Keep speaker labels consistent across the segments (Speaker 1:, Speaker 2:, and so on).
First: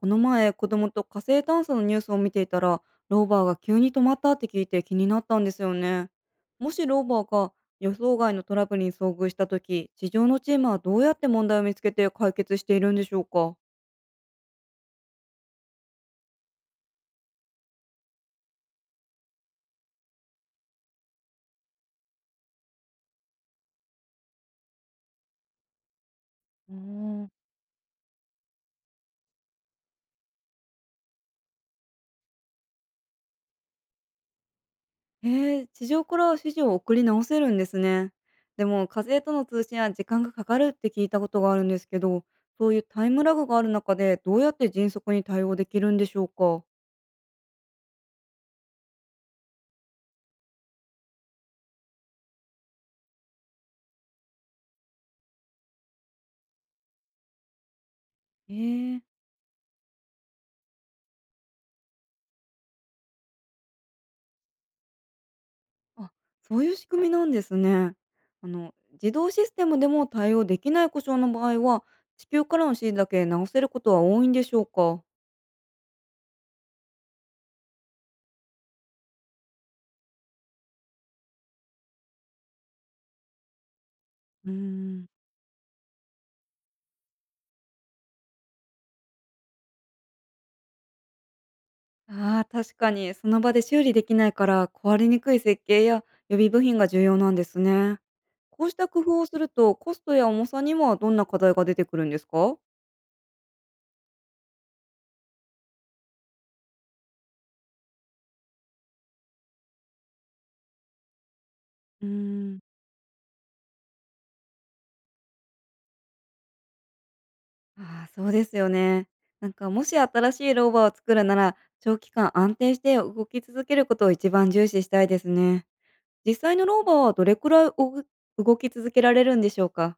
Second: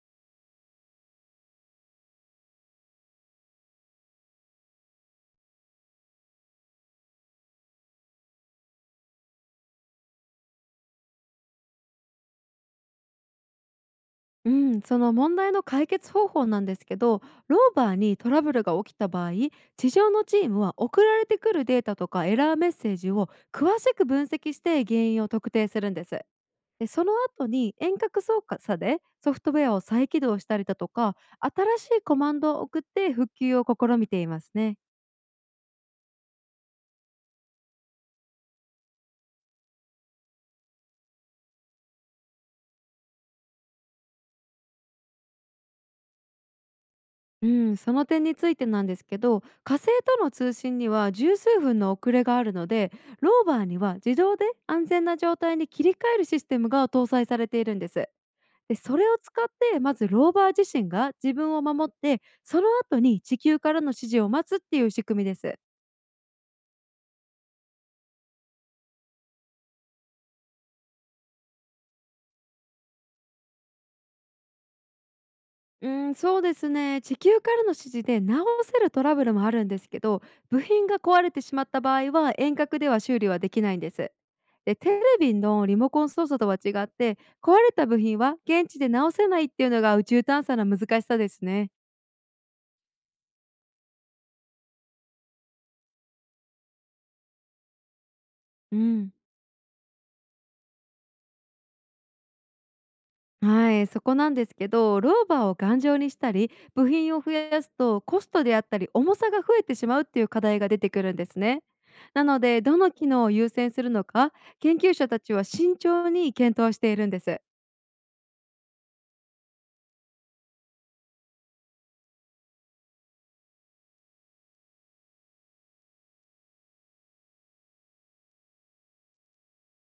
Speaker 1: この前、子供と火星探査のニュースを見ていたら、ローバーが急に止まったって聞いて気になったんですよね。もしローバーが予想外のトラブルに遭遇した時、地上のチームはどうやって問題を見つけて解決しているんでしょうか？
Speaker 2: うん、その問題の解決方法なんですけど、ローバーにトラブルが起きた場合、地上のチームは送られてくるデータとかエラーメッセージを詳しく分析して原因を特定するんです。
Speaker 1: うー
Speaker 2: でその
Speaker 1: ん。
Speaker 2: 後に遠隔操作でソフトウェアを再起動したりだとか、新しいコマンドを送って復旧を試みていますね。
Speaker 1: へえ、地上から指示を送り直せるんですね。でも火星との通信は時間がかかるって聞いたことがあるんですけど、そういうタイムラグがある中でどうやって迅速に対応できるんでしょうか？
Speaker 2: うん、その点についてなんですけど、火星との通信には十数分の遅れがあるので、ローバーには自動で安全な状態に切り替えるシステムが搭載されているんです。
Speaker 1: へ
Speaker 2: でそ
Speaker 1: え。
Speaker 2: れを使って、まずローバー自身が自分を守って、その後に地球からの指示を待つっていう仕組みです。
Speaker 1: あ、そういう仕組みなんですね。自動システムでも対応できない故障の場合は、地球からの指示だけ直せることは多いんでしょうか？
Speaker 2: うん、そうですね。地球からの指示で直せるトラブルもあるんですけど、部品が壊れてしまった場合は遠隔では修理はできないんです。
Speaker 1: うー
Speaker 2: で、テレ
Speaker 1: ん。
Speaker 2: ビのリモコン操作とは違って、壊れた部品は現地で直せないっていうのが宇宙探査の難しさですね。
Speaker 1: ああ、確かにその場で修理できないから、壊れにくい設計や予備部品が重要なんですね。こうし
Speaker 2: う
Speaker 1: た工
Speaker 2: ん。
Speaker 1: 夫をすると、コストや重さにはどんな課題が出てくるんですか？
Speaker 2: はい、そこなんですけど、ローバーを頑丈にしたり、部品を増やすとコストであったり重さが増えてしまうっていう課題が出てくるんですね。
Speaker 1: うー
Speaker 2: なの
Speaker 1: ん。
Speaker 2: で、どの機能を優先するのか、研究者たちは慎重に検討しているんです。
Speaker 1: ああ、そうですよね。なんかもし新しいローバーを作るなら、長期間安定して動き続けることを一番重視したいですね。実際の老婆はどれくらい動き続けられるんでしょうか？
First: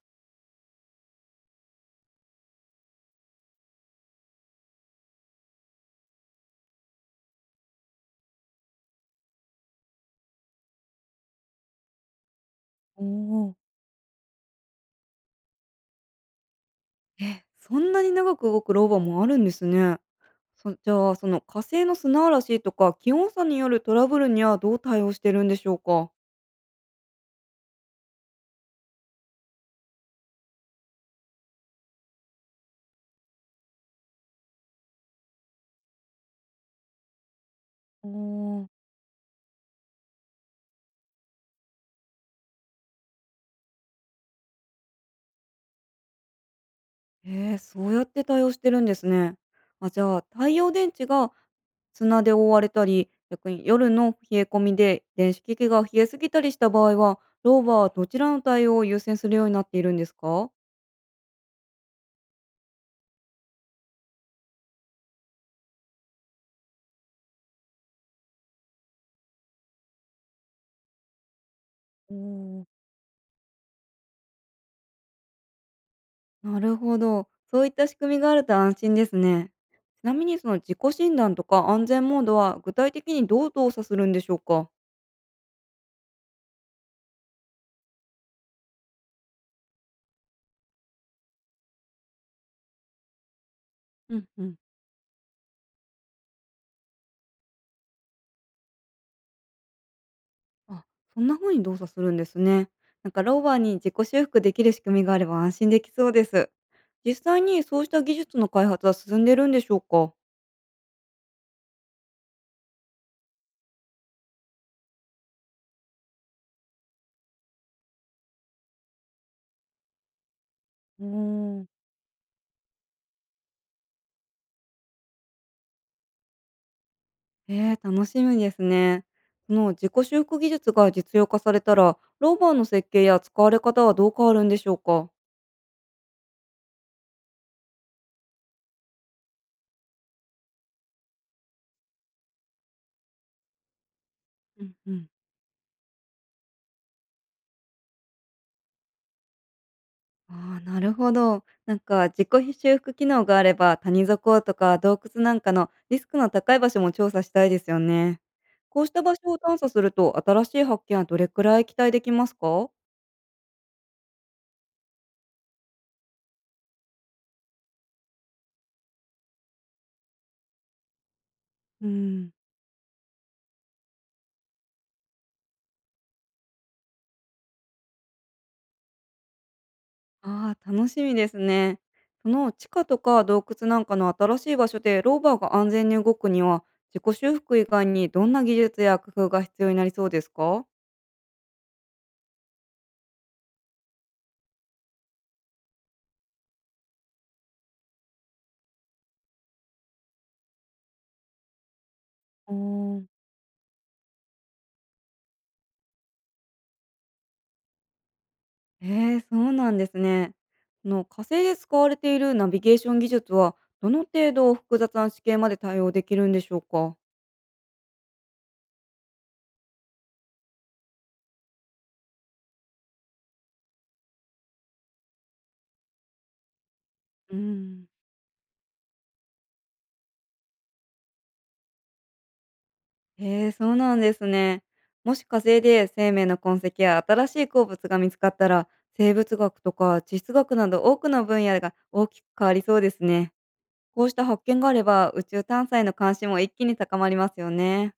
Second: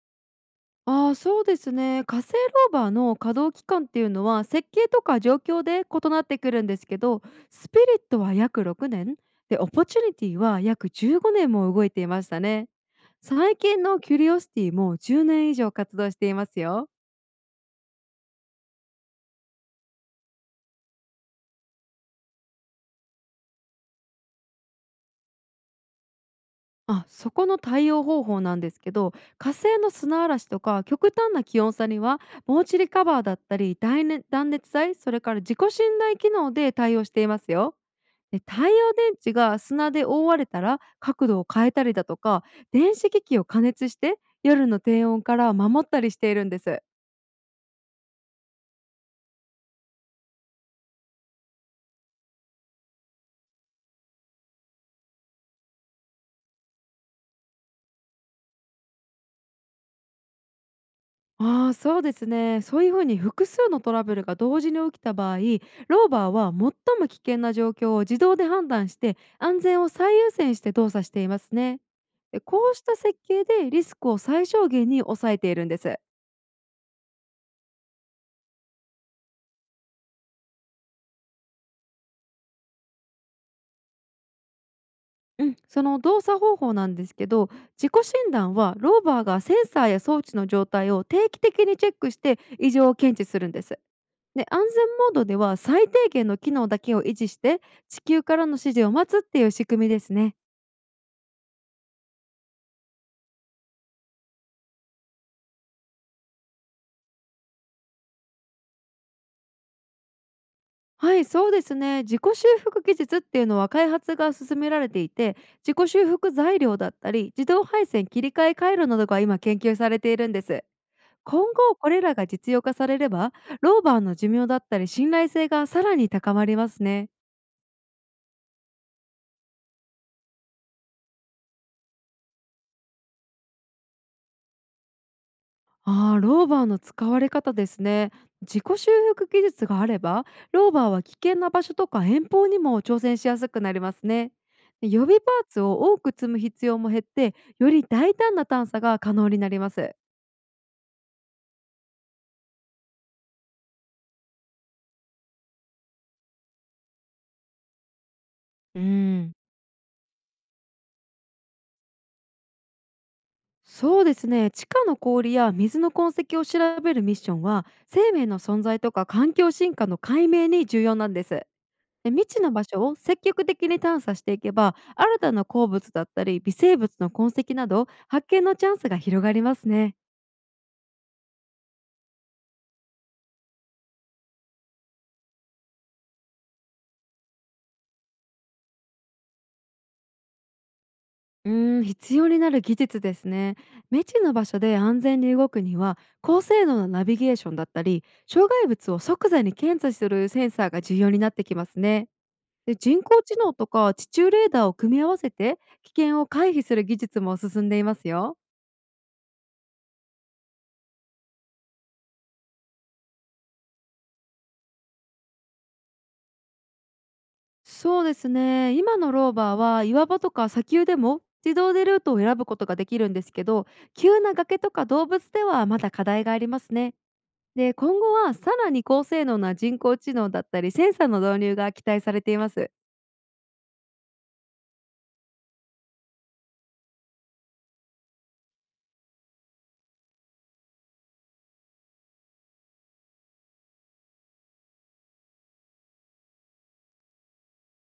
Speaker 2: ああ、そうですね。火星ローバーの稼働期間っていうのは設計とか状況で異なってくるんですけど、スピリットは約6年、で、オポチュニティは約15年も動いていましたね。
Speaker 1: おお。
Speaker 2: 最近のキュリオシティも10年以上活動していますよ。
Speaker 1: え、そんなに長く動く老婆もあるんですね。そじゃあ、その火星の砂嵐とか気温差によるトラブルにはどう対応してるんでしょうか？
Speaker 2: あ、そこの対応方法なんですけど、火星の砂嵐とか極端な気温差には、防塵カバーだったり、断熱材、それから自己信頼機能で対応していますよ。
Speaker 1: お
Speaker 2: で
Speaker 1: お。
Speaker 2: 太
Speaker 1: ー
Speaker 2: 陽電池が砂で覆われたら角度を変えたりだとか、電子機器を加熱して夜の低温から守ったりしているんです。
Speaker 1: えーえ、そうやって対応してるんですね。あ、じゃあ、太陽電池が砂で覆われたり、逆に夜の冷え込みで電子機器が冷えすぎたりした場合は、老婆はどちらの対応を優先するようになっているんですか？
Speaker 2: ああ、そうですね。そういうふうに複数のトラブルが同時に起きた場合、ローバーは最も危険な状況を自動で判断して、安全を最優先して動作していますね。
Speaker 1: お
Speaker 2: で
Speaker 1: ー。
Speaker 2: こうした設計でリスクを最小限に抑えているんです。
Speaker 1: なるほど。そういった仕組みがあると安心ですね。ちなみにその自己診断とか安全モードは具体的にどう動作するんでしょうか？
Speaker 2: うん、その動作方法なんですけど、自己診断はローバーがセンサーや装置の状態を定期的にチェックして異常を検知するんです。
Speaker 1: うんう
Speaker 2: で
Speaker 1: ん。
Speaker 2: 安全モードでは最低限の機能だけを維持して、地球からの指示を待つっていう仕組みですね。
Speaker 1: あ、そんな風に動作するんですね。なんかローバーに自己修復できる仕組みがあれば安心できそうです。実際にそうした技術の開発は進んでるんでしょうか？
Speaker 2: はい、そうですね。自己修復技術っていうのは開発が進められていて、自己修復材料だったり、自動配線切り替え回路などが今研究されているんです。
Speaker 1: う
Speaker 2: 今
Speaker 1: ーん。
Speaker 2: 後これらが実用化されれば、ローバーの寿命だったり信頼性がさらに高まりますね。
Speaker 1: えー、楽しみですね。その自己修復技術が実用化されたら、ローバーの設計や使われ方はどう変わるんでしょうか？
Speaker 2: あー、ローバーの使われ方ですね。自己修復技術があれば、ローバーは危険な場所とか遠方にも挑戦しやすくなりますね。
Speaker 1: うん
Speaker 2: で
Speaker 1: う
Speaker 2: 予
Speaker 1: ん。
Speaker 2: 備パーツを多く積む必要も減って、より大胆な探査が可能になります。
Speaker 1: ああ、なるほど。なんか自己修復機能があれば、谷底とか洞窟なんかのリスクの高い場所も調査したいですよね。
Speaker 2: う
Speaker 1: こうした場所
Speaker 2: ん。
Speaker 1: を探査すると、新しい発見はどれくらい期待できますか？
Speaker 2: そうですね。地下の氷や水の痕跡を調べるミッションは、生命の存在とか環境進化の解明に重要なんです。
Speaker 1: う
Speaker 2: で、未
Speaker 1: ん。
Speaker 2: 知の場所を積極的に探査していけば、新たな鉱物だったり微生物の痕跡など発見のチャンスが広がりますね。
Speaker 1: ああー、楽しみですね。その地下とか洞窟なんかの新しい場所でローバーが安全に動くには、自己修復以外にどんな技術や工夫が必要になりそうですか？
Speaker 2: うーん、必要になる技術ですね。未知の場所で安全に動くには、高性能なナビゲーションだったり、障害物を即座に検査するセンサーが重要になってきますね。
Speaker 1: お
Speaker 2: で人
Speaker 1: ー。
Speaker 2: 工知能とか地中レーダーを組み合わせて危険を回避する技術も進んでいますよ。
Speaker 1: ええ、そうなんですね。火星で使われているナビゲーション技術は、どの程度複雑な地形まで対応できるんでしょうか？
Speaker 2: そうですね、今のローバーは岩場とか砂丘でも自動でルートを選ぶことができるんですけど、急な崖とか動物ではまだ課題がありますね。
Speaker 1: う
Speaker 2: で
Speaker 1: ん。
Speaker 2: 今後はさらに高性能な人工知能だったりセンサーの導入が期待されています。
Speaker 1: ええ、そうなんですね。もし火星で生命の痕跡や新しい鉱物が見つかったら、生物学とか地質学など多くの分野が大きく変わりそうですね。こうした発見があれば宇宙探査への関心も一気に高まりますよね。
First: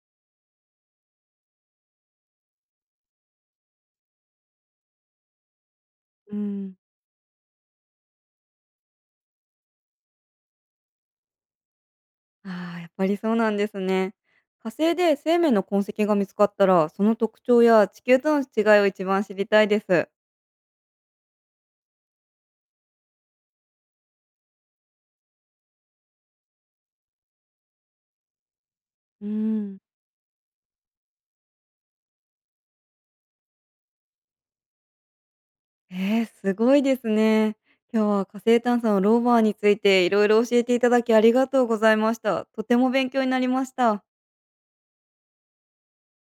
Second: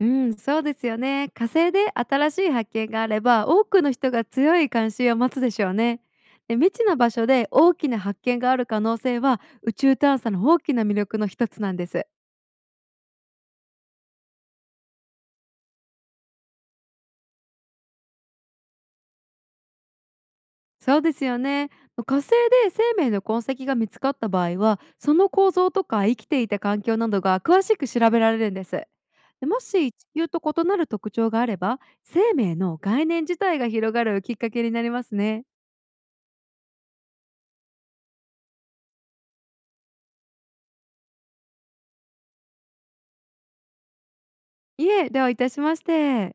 Speaker 2: うん、そうですよね。火星で新しい発見があれば多くの人が強い関心を待つでしょうね。
Speaker 1: う
Speaker 2: で未
Speaker 1: ん。
Speaker 2: 知な場所で大きな発見がある可能性は宇宙探査の大きな魅力の一つなんです。
Speaker 1: ああ、やっぱりそうなんですね。火星で生命の痕跡が見つかったら、その特徴や地球との違いを一番知りたいです。
Speaker 2: そうですよね。火星で生命の痕跡が見つかった場合はその構造とか生きていた環境などが詳しく調べられるんです。
Speaker 1: う
Speaker 2: でも
Speaker 1: ん。
Speaker 2: し地球と異なる特徴があれば生命の概念自体が広がるきっかけになりますね。
Speaker 1: えー、すごいですね。今日は火星探査のローバーについていろいろ教えていただきありがとうございました。とても勉強になりました。
Speaker 2: いえ、ではいたしまして。